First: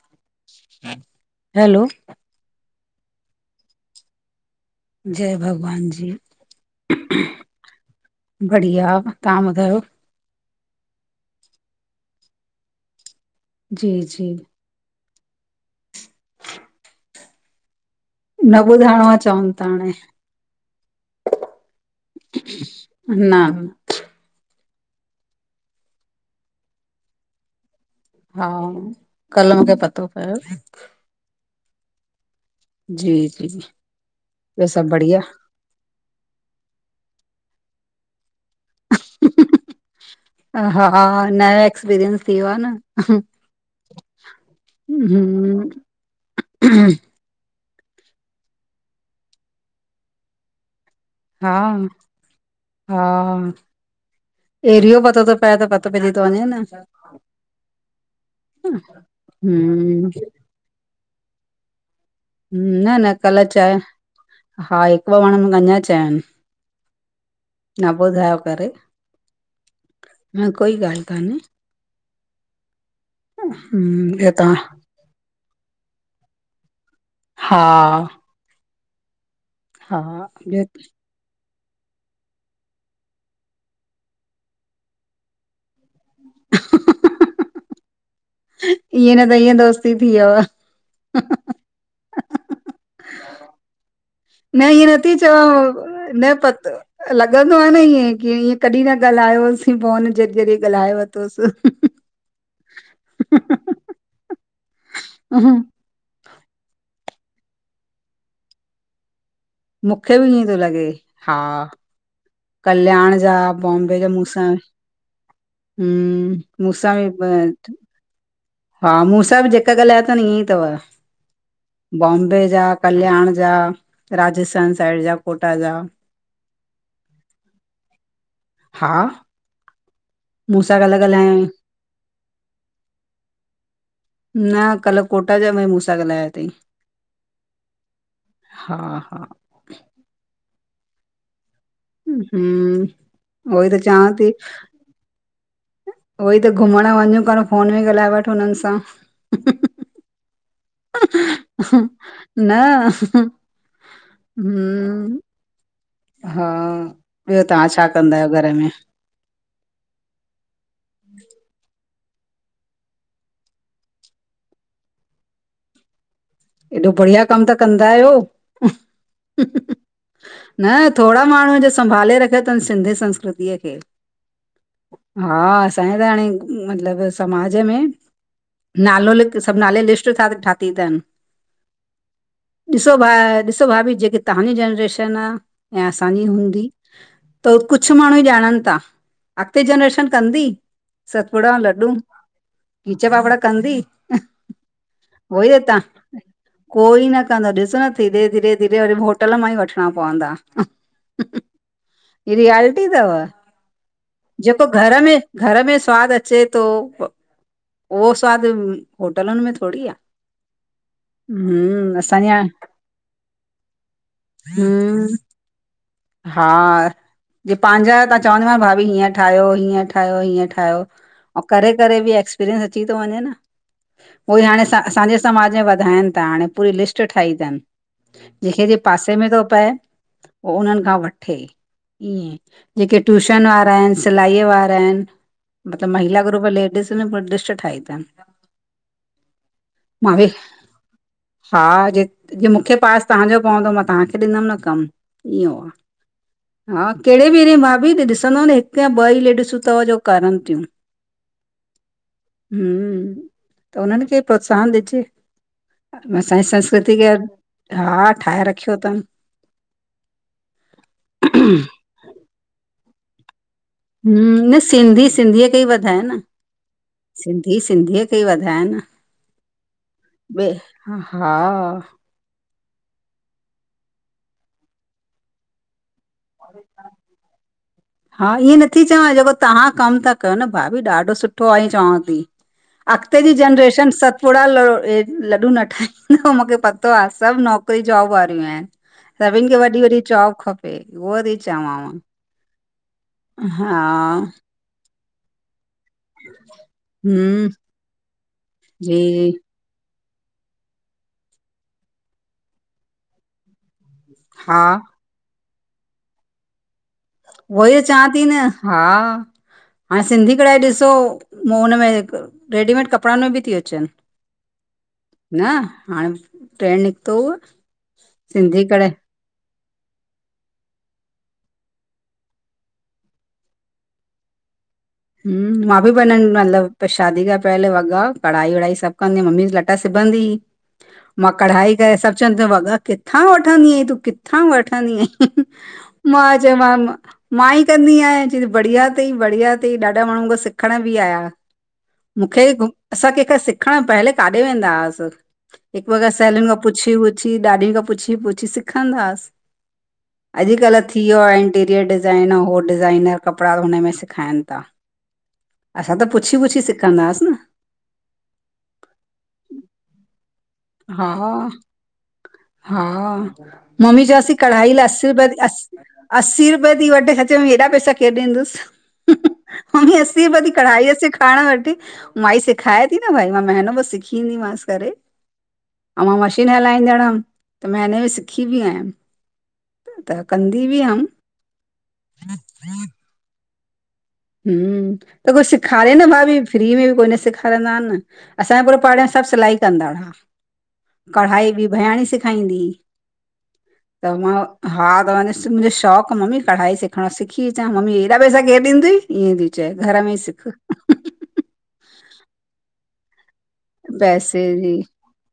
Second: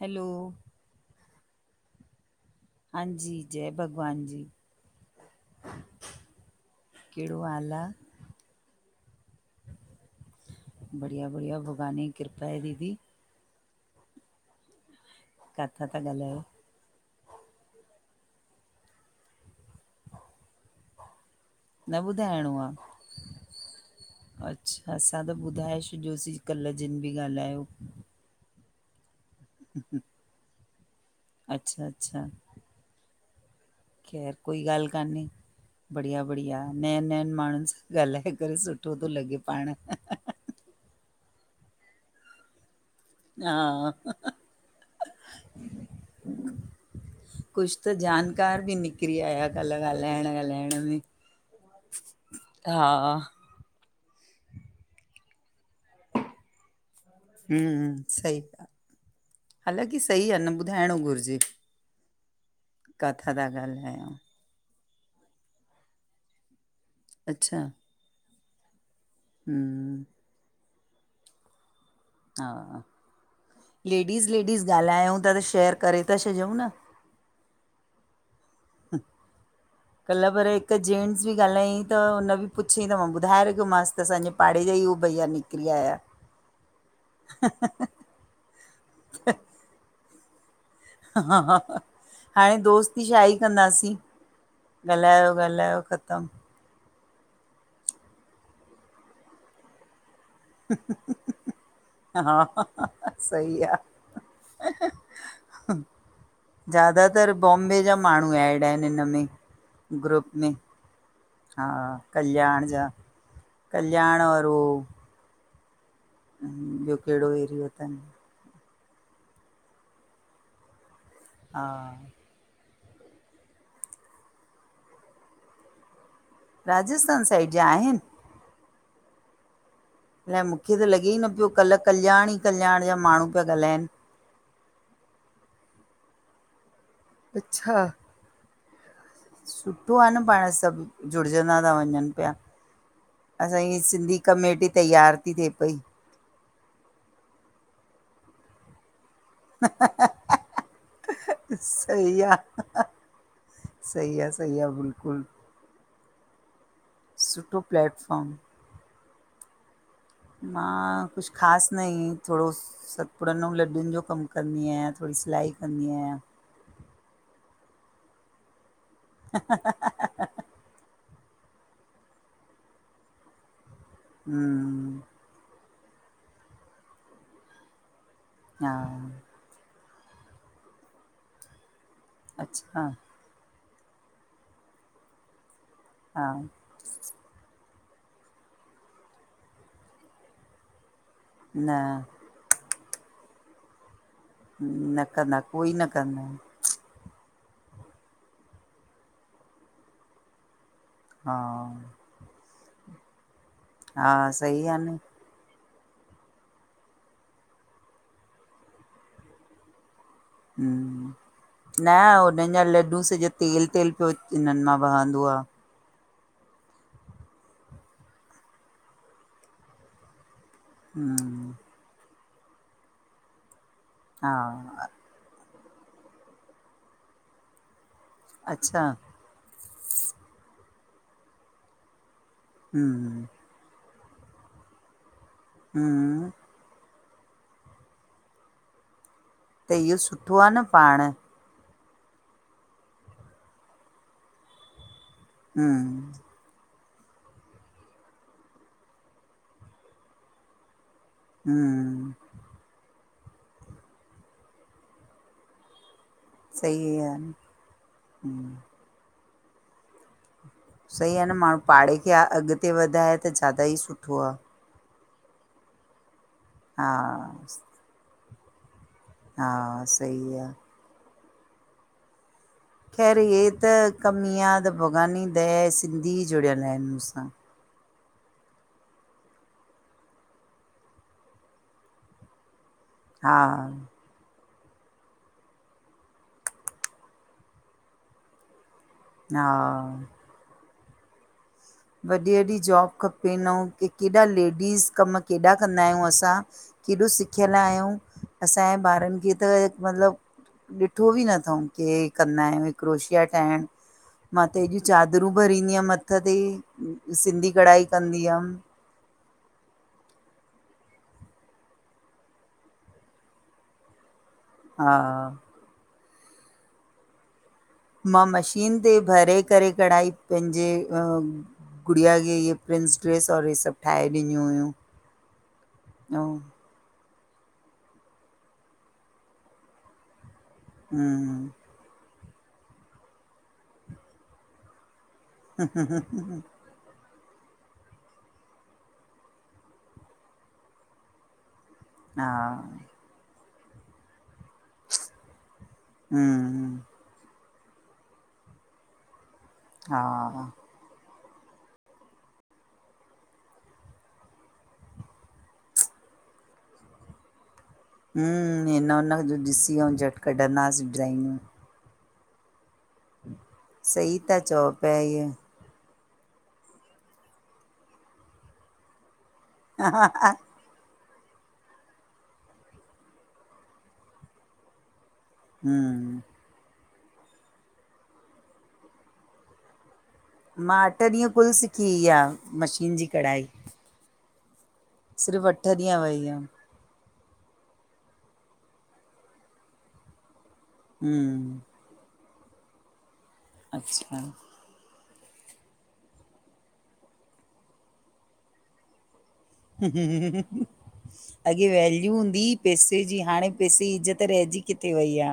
Hello, hello हांजी, जय भॻवान जी जय भॻवान जी, कहिड़ो हाल आ? बढ़िया, तां ॿुधायो? बढ़िया- बढ़िया, भॻावानजी कृपा आहे दीदी। जी- जी। काथां ता ॻाल्हायो? न ॿुधाइणो आ, चवनि ता हाणे। न ॿुधाइणो आ? न अच्छा, असां त ॿुधाए छॾियोसी कल्ह जिन बि ॻाल्हायो। हा, कल्ह मुखे पतो पयो अच्छा -अच्छा जी -जी ख़ैर कोई ॿियो गाल्हि सभु बढ़िया? कान्हे। बढ़िया -बढ़िया, नयनि- नयनि माण्हुनि सां ॻाल्हाए करे सुठो तो लॻे पांण। हा, नयो एक्सपीरियंस थी वयो आ न हा हुं कुछ त जानकार बि निकिरी आया कल्ह ॻाल्हाइणं -ॻाल्हाइणं में हा हा। एरियो पतो तो पए, त पतो तो पैजी तो वञें न हम्म -हम्म, सही ॻाल्हि, हालाकी हम्म सही आ न ॿुधाइंणो घुरिजे। न- न काथां कल्ह था चय, ॻाल्हायो हा हिकु ॿ माण्हुन मुखे अंञां चयनि अच्छा न ॿुधायो करे हम्म ह कोई ॻाल्हि कान्हे हा, हम्म लेडीज़- ॿियो तव्हां लेडीज़ ॻाल्हायंउं ता त शेयर करे ता छॾियंउं न हा। हा कल्ह पर ॿियो हिक जेनट्स बि ॻाल्हायंई त उन्ह बि पुछियंईं त मां ॿुधाए रखियो मासि, त असांजे पाड़े जा ई हो भईया निकिरी आया हंसने की आवाज़ हंसने की आवाज़ ईंयें न त ईंयं दोस्ती थी व्यव हा- हा- हा, हाणें दोस्ती छा ई कंदासीं न इंयें नथी ॻाल्हायो चवांव, ॻाल्हायो ख़तमु न पतो लॻंदो आ न ईयें, की ईअं कॾहिं न ॻाल्हायोहोसीं फोन जॾी -जॾी ॻाल्हाए वरितोसि हा हंसने की आवाज़ ह हुं ज्यादातर बॉम्बे जा माण्हूं एड आहिनि हिन में। मुखे बि ग्रुप इअंई में तो लॻे, हा कल्याण जा कल्याण जा बॉम्बे जा कल्याण और मूंसां बि उहो हम्म मुंसां ॿियो भी कहिड़ो एरियो ॿ अथनि हा मूंसा भी जेका ॻल्हाया तनि ईअंई तव हा बॉम्बे जा कल्याण जा, राजस्थान साइड जा, कोटा जा राजस्थान साइड जा आहिनि? हा। अलाए मुखे मूंसां त कल्ह लॻे ई न ॻाल्हायो पियो कल्ह कल्याण ई कल्याण जा माण्हूं पिया ॻाल्हाइनि। न कल्ह कोटा जा भी मूंसा ॻाल्हाया तंई। अच्छा, हा सुठो आ न पांण सभु जुड़जंदा ता वंञंनि पिया, हम्म उहोई असांजी त चवां सिंधी थी कमेटी तैयार ती थिए पई उहोई त घुमंण वंञूं कान्ह, फोन में ई ॻाल्हाए वठ हुननि सां। न सही आ। सही आ- सही आ हम्म बिल्कुलु। हा, ॿियो सुठो तव्हां छा कंदा प्लेटफॉम आहियो घर में? मां कुछ ख़ासि न‌ इंयईं थोड़ो सतपुड़नि अंउं लॾुनि जो कमु कंदी आहियां, थोड़ी सिलाई कंदी आहियां एॾो बढ़िया कम त कंदा आहियो। हंसने की आवाज़ न थोड़ा माण्हूं, जो संभाले रखियो तनि सिंधी संस्कृतिअ खे हम्म हा असांजे त हाणें मतिलब समाज में हा नालो लिख् त सभु नाले लिस्ट ठा ठाती तनि अच्छा ॾिसो भा ॾिसो भाभी जेकी तव्हांजी जनरेशन आ, या असांजी हा हूंदी त कुछ माण्हूं ई ॼाणनि ता, अॻिते जनरेशन कंदी? सतपुड़ा, न लड्डू, खीचा, पापड़ कंदी? न कंदा, उहोई त कोई तव्हां न कंदा इन् कोई न कंदो, ॾिसो न धीरे- धीरे- धीरे वरी होटल मां ई वठिंणा पवंदा। हा। हीअ रियाल्टी तव, हा सही जेको आहे न घर में घर में स्वादु अचे तो, उहो स्वादु होटलुनि में थोड़ी आ हम्म न ओॾहिं जा लड्डूं सॼो तेल- तेल पियो हिननि मां हम्म वहंदो आ। हा, जे पाहिंजा ता चवंदी मांव न भाभी हीअं ठाहियो -हीअं ठाहियो -हीअं ठाहियो ठाहियो, अऊं हम्म करें -करे बी एक्सपीरियंस अची तो वञें न, हा उहोई हाणे असां असांजे समाज में वधाइनि ता हाणे पूरी लिस्ट ठाही तनि जहिंखे जे अच्छा पासे में तो पए पो उन्हन खां वठे ईयेंं, जेके हम्म ट्यूशन वारा हिन सि सिलाईअ वारा हिनि, मतिलबु महिला हम्म ग्रुप लेडीस में, पूरी लिस्ट ठाही तनि त इह्यो सुठो आ न पांण हा, जे जींअ मुखे पास तव्हांजो पवंदो मां, तव्हांखे ॾींदमि न कमु इहो आहे हम्म हा कहिड़े बि एरीये में भाभी हिते ॾिसंदव न हिकु या ॿ ई लेडिसूं तव जो करनि तियूं हम्म हम्म, त उन्हनि खे प्रोत्साहन ॾिजे अ असांजी संस्कृति सही खे आहे न हा, ठाहे हम्म रखियो तनि सही आ न माण्हूं, पाड़े खे अॻिते वधाए त ज्यादा ई सु हम्म, न सिंधी सिंधीअ खे ई वधाए न हा सिंधी सिंधीअ ते वधाए न हा सही ॿे आ। हा। ख़ैर हे त कम ईंये आ त भॻवान जी दया ए सिंधी जुड़ियल हिनि मुंसां। हा ईह्यें नथी चवां, जेको तव्हां कमु ता कयो न भाभी, ॾाढो सुठो आ ईयं चवांव ती। अॻिते जी हा जनरेशन सत् पुडा ल लड्ॾू न ठाहींदा मुखे पतो आ सभु नौकिरी जॉब वारियूं आहिनि। हा सभिन खे वॾी -वॾी जॉब खपे उहो ती चवांव। वॾी- वॾी जॉब खपेनि, अऊं हा के केॾा लेडीस कम केॾा कंदा आहियूं असां केॾो हम्म सिखियल आहियंउं, असांजे जी ॿारनि जी खे त मतिलबु ॾिठो बि न थऊं के हे कंदा आहियूं, हे क्रोशिया ठाहिण मां त हा हेॾियूं चाद रूं भरींदी हमि हथ ते, सिंधी उहोई त कढ़ाई चवां थी कंदी न हमि हा हाणे सिंधी कढ़ाई ॾिसो, मूं हुन में, रेडीमेड कपड़न में भी ती अचन। हा न, हाणे ट्रेंड निकतो हुअ मां मशीन ते भरे करे कढ़ाई, पेंजे गुड़िया खे, इहे प्रिंस ड्रेस और ई सभ ठाहे ॾिनयूं हुयूं। हूं, मां बि बनण ऐं मतलब पर शादी खां पहले वॻा कढ़ाई वढ़ाई सभ कंदी हम, मम्मी बि लटा सिबंदी हुई, मां हम्म कढ़ाई सभ चवंनत्यूं, तूं वॻा किथां वठंदी अहीं, तूं किथां वठंदी अहीं? मां च्योमांन मां मां ई कंदी आयां, चैती बढ़िया तई बढ़िया तई, ॾाढा माण्हू मूंखा सिखण बि आया। हा मूंखे, असां कंहिंखा सिखण पहले काॾे वेंदा हस, हिक ॿ सेलिन खां हम्म पुछी पुछी, ॾाॾी खां पुछी पुछी सिखंदाहास, हा अॼकल्ह थी व्यो आ, इंटीरियर डिज़ाइन, हो डिज़ाइनर कपड़ा बि उनमें सिखाइन ता, असां त पुछी पुछी सिखंदाहास न। हूं, हिन हुन जो ॾिसी, अऊं झट कढ़ंदाहासीं हा डिज़ाइनूं। हा, मम्मी सही चवांसयती, था चओ कढ़ाई लाइ पिया असी इहे रुपया ती अस् अस्सी रुपया ती वठे, सच में हेॾा पैसा केरु ॾींदुस मम्मी अस्सी रुप कढ़ाई सिखारण वेठी, माई सिखाए ती न भाई, मां महीनो ॿ सिखी ईंदीमस करे। ऐं मां हूं मशीन हलाईंदड़ हम, त महिने में सिखी बि आयम। मां, अठ हुअमि। ॾींहं कुल सिखी इहा, मशीन जी कढ़ाई। हूं, त कोई सिर्फ़ु अठ सिखारे ॾींहं न वई भाभी, हुअमि फ्री में बि कोई न सिखारे रंदा, अन न, असांजे पूरे पाढ़े में सभ सिलाई कंदा हा, कढ़ाई हम्म बि भयाणी सि सेखाईंदी हुई, त अच्छा मां हा, त मां ॾिस, मुंजो शौक़ु, मम्मी कढ़ाई सिखां, सिखी अचां, मम्मी, हेॾा पैसा केरु ॾींदुइ, ईअं चयईं। अॻे वैल्यू हूंदी ही, पैसे जी, हाणे जी इज़त पैसे रहिजी जी, किथे वई आहे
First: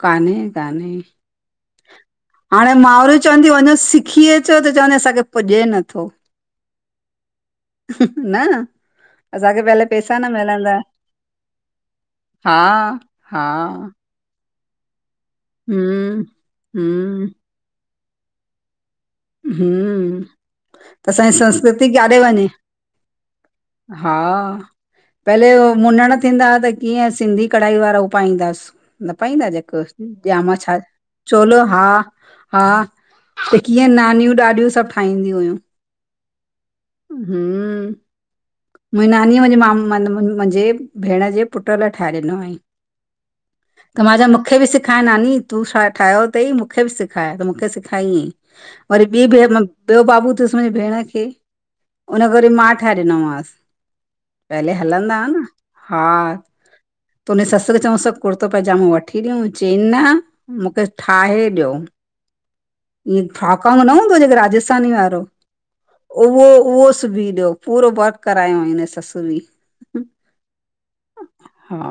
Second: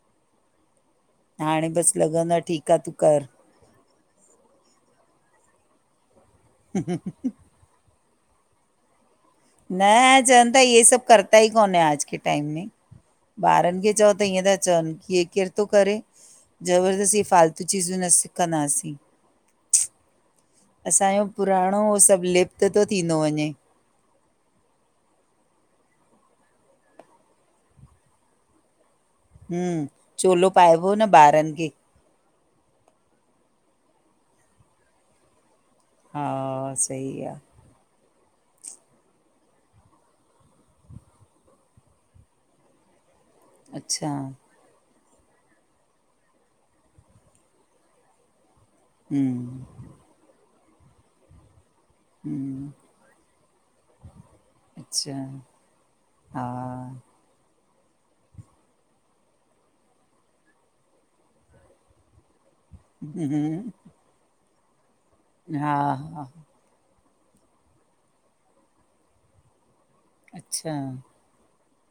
कान्हें कान्हें। हाणे बसि लॻंदो आ हाणे ठीकु आ तूं माउरूं कर। चवंनत्यूं, वञो सिखी अचो, त चवंनत्यूं, असांखे पुॼे नथो। हूं हूं हूं न असांखे न, पहले पैसा न चैन ता, मिलंदा ये सभ करता ई कौन है, आज के टाइम हा में, हा ॿारन खे चौ त ईंएं ता चवन, की हे केर तो करे, हम्म ज़बरदस्ती हम्म फ़ालतू चीजूं न सिखंदासीं। हम्म त असांजो असांजी पुराणो, संस्कृति हो काॾे सभ वञे लिप्त तो थींदो वञे। हा पहले हो मुनण थींदा हा, त कीअं सिंधी कढ़ाई वारा हू पाईंदास। न पाईंदा, जेको हम्म चोलो ॼामो छा, पाइबो न ॿारनि चोलो खे। हा। हा, त कीअं नानयूं ॾाॾयूं सभ ठाईंदयूं हुयूं। हा सही आ। हूं मुंजी नानींअं मुंजी, मुंजे भेण जे पुट्र लाइ ठाहे ॾिनो हंईं। त, अच्छा मा चयो मूंखे बि सि सिखाय नानीं, तूं छा ठायो तई, मूंखे बि सिखाय त मूंखे बि सिखायईं। वरी ॿी में हम्म ॿयो बाबू थियुस मुंजी भेण खे, उनखे वरी हम्म मां ठाए ॾिनोमांस। पहले हलंदा अच्छा हा न, हा त उनेजी ससु खे चऊंसु कुर्तो पइजामो वठी ॾियऊ, चई न मूंखे ठाहे ॾियो। ईअ फाका हम्म वा न हूंदो ॼेको राजस्थानी वारो, हा हा उहो उहो सुबी ॾियो, पूरो वर्क करायो हुयइ हिनजी ससु बी। अच्छा हा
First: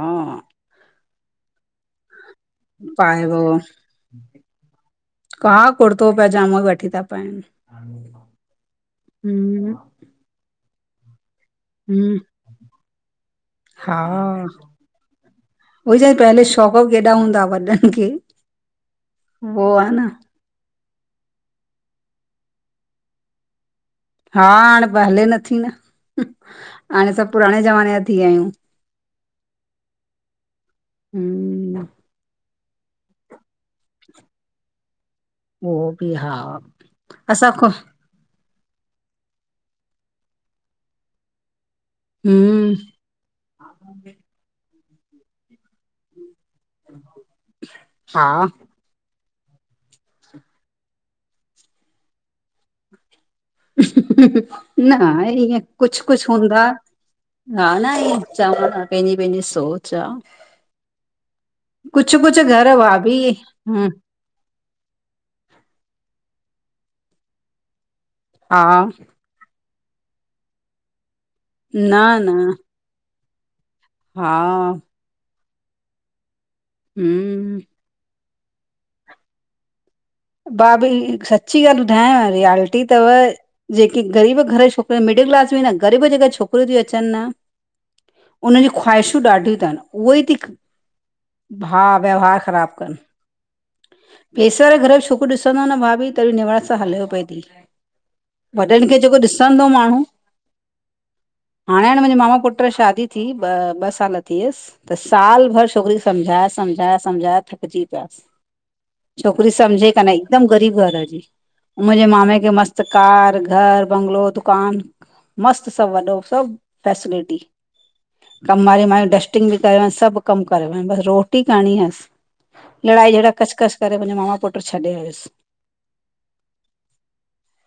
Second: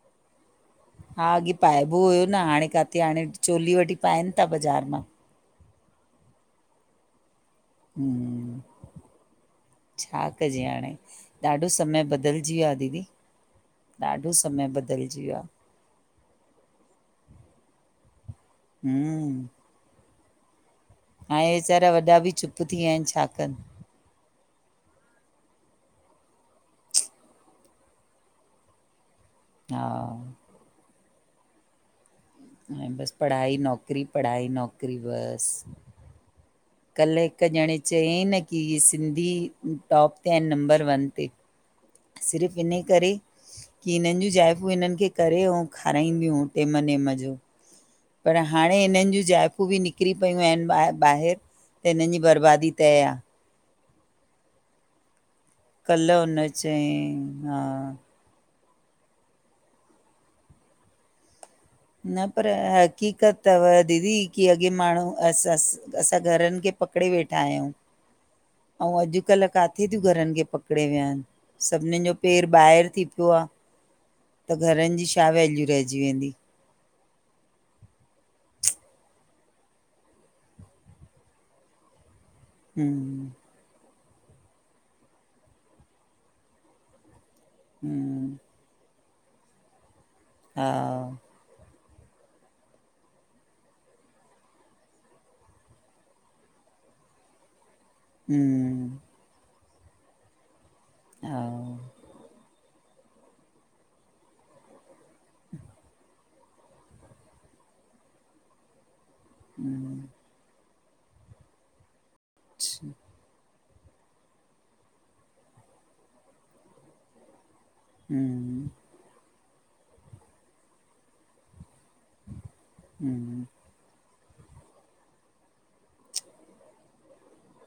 हा अॻे पाएबो हुयो न हाणे काथे हाणे पाइबो चोली वठी पाइनि ता बज़ार मां। का कुर्तो पइजामो वठी ता पाइनि। हूं हम्म छा कजे हाणे। ॾाढो समय हम्म बदिलजी वियो आ दीदी, ॾाढो समय बदिलजी वियो आ। उई छा पहले शौक़ वौक़ केॾा हूंदा आ वॾनि खे, हम्म। वो आ न ऐं वेचारा वॾा बि चुप थी विया आहिनि छा कन। हा हाणे हले नथी न हाणे सभु पुराणे ज़माने जा थी विया आहियूं। हा हूं हाणे बसि पढ़ाई नौकरी, पढ़ाई नौकिरी बसि। वो बि हा कल्ह हिकु असां खो ॼणे चयई न की, हे सिंधी टॉप ते आहिनि नंम्बर वन ते। सिर्फ़ु हम्म इने करे, की हिनिन जी ज़ाइफ़ूं हिननि खे करे अऊं खाराईंदियूं हूं। ते मने मज़ो, हा पर हाण हाणे हिनन जूं जाइफ़ू बि निकिरी पयूं आहिन ॿाहिर ॿाहिरि त हिननि जी बर्बादी तए आ। न इएं कुझु कल्ह कुझु हुन हूंदा, चयईं हा न ईय चवंदा पंहिंजी पंहिंजी सोच आ। कुझु न कुझु पर अ घर भाभी हक़ीक़त तव हम्म, दीदी। की अॻे माण्हू असां अस असां घरनि खे पकिड़े वेठा आहहियूं, हा अऊं अॼु अॼुकल्ह काथे तियूं घरनि खे पकिड़े विहनि, न सभिनीनि जो पैर न ॿाहिरि थी पियो आ। हा त घरनि जी छा वैल्यू रहिजी वेंदी। हूं भाभी सची ॻाल्ह ॿुधायांव रिआल्टी तव। हम्म ॼेके ग़रीब घर जी छोकिरियूं मिडिल क्लास में न गरीब ॼेका छोकिरियूं तियूं अचन न हम्म उननि जी खवााइशूं ॾाढी तनि, उहे ई ती हा हा व्यवहार ख़राब करनि, पैसे वारे घर जी छो छोकरी ॾिसंदा न भाभी त बी निवारत सां हलेव पई ती, वॾनि हम्म खे ॼेको ॾिस तंदो माण्हू, हा हाणे हाण मुंहिंजे मामा पुट जी शादी थी, ॿ ॿ सालु थी हुयस, त साल भर छोकरी खे समझाय समझाय समझा थकजी पियास। छोकिरी सम्झे काने ई हिकुदमि ग़रीब घर जी, मुंहिंजे मामे खे मस्त छ- कार घर बंगलो। दुकान, मस्त सभु वॾो सभु फैसिलिटी, कमु हम्म वारे मायूं डस्ट कटिंग बि करे आ सभु कमु करे वञ, बसि रोटी करणी हुस, लड़ाई झेड़ा हम्म कस कस तॾे मुंहिंजे मामा पुट छॾे आयुस,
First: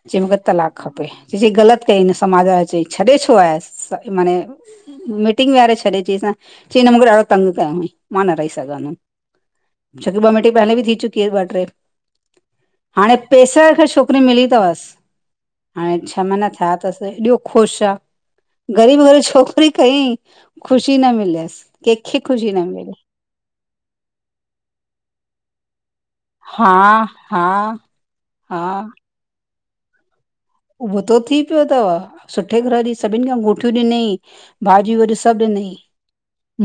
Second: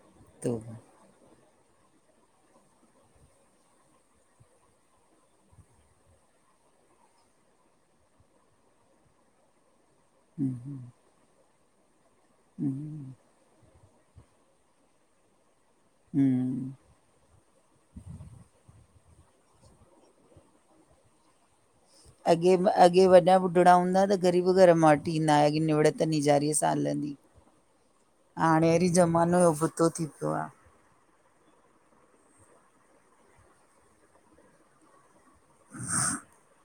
चई मूंखे तो तलाक खपे। चई ग़लति कईं न समाज वारे चई छॾे छो आहेसि माने मीटिंग विहारे छॾे अची सां, चईं न मूंखे ॾाढो तंग कयो हुईं, मां न रही सघंदुम। छोकी बॉमिटी पहले बि थी चुकी हुयसि ॿ ट्रे हूं हाणे पैसे खे छोकिरी मिली थवसि, हाणे छह महीना हम्म थिया तस। त हेॾो ख़ुशि आ ग़रीब घर छोकिरी कईं ख़ुशी न मिलियस। अॻे म अॻे वॾा बुढड़ा हूंदा त ग़रीब घर मां वठी ईंदा के निड़त त निजारीअ सां हा हलंदी हा हा हाणे वड़ी ज़मानो उबतो थी पियो आ। उबतो थी पियो तव सुठे घर जी सभिनि खां मठियूं ॾिनई भाॼियूं वरी सभु ॾिनई,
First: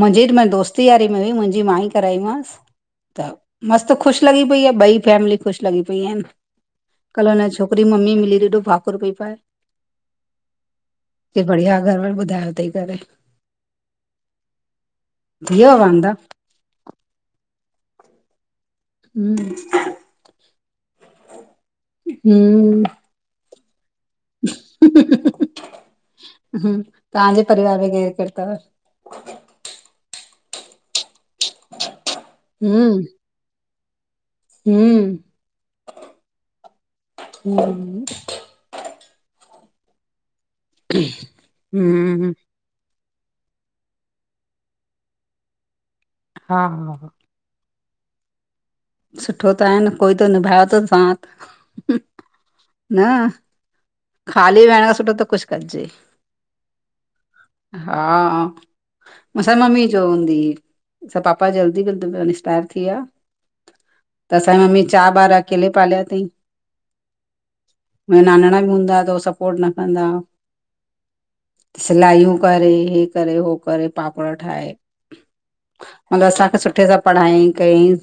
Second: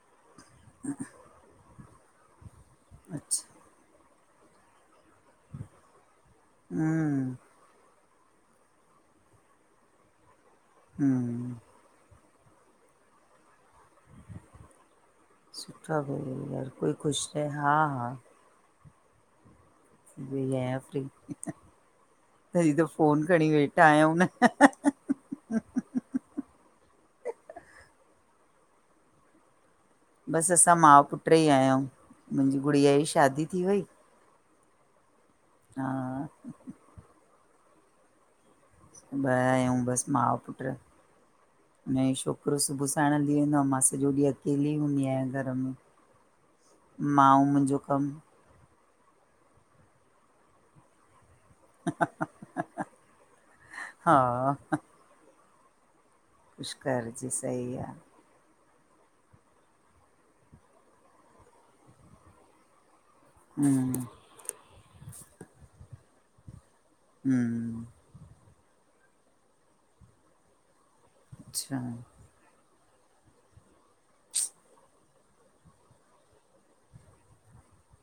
मुंजीड मां दोस्ती यारी में हुई मुंहिंजी मां ई कराई मांस त मस्त ख़ुशि लॻी पई आ ॿई फैमिली ख़ुशि लॻी पेई आहिन कल हम्म हुन छोक करी मम्मी मिली एॾो भाकुर पई पाए, के हम्म बढ़िया घर में ॿुधायो तईं करे। थी वियो सुठा वांदा भई यार कोई ख़ुशि रहे, हा हा। हूं, वई आयां फ्री, तडीं त फोन खणी वेठा आयूं न। तहांजे परिवार में केर केर तव? बसि असां माउ पुट्र ई आययूं मुंजी गुड़िया जी शादी थी वई। हूं, हा ब आयूं बसि मां पुट, हुन ए हम्म छोकिरो सुबुह साइणु हली वेंदो आयां मां सॼो ॾींहं अकेली हूंदी आयां घर में। हा हा मां ऊं मुंजो कमु सुठो त आहेन कोई त निभाए थो सांथ न हा खाली वेहण सां सुठो त कुझ करजे कुझु करजे सही आ। हा। मूंसां मम्मी चवंदी ही सां पापा जल्दी जल्दील इक्सपायर थी विया। हूं, त असांजी मम्मी चार ॿार अकेले पालियां तईं। हूं मुंजा नानणा बि हूंदा हा त उ सपोर्ट न कंदा आ अच्छा सिलायूं करे हे करे हो करे पापड़ ठाहे मतिलबु असांखे सुठे सां पढ़ायांई कयईं।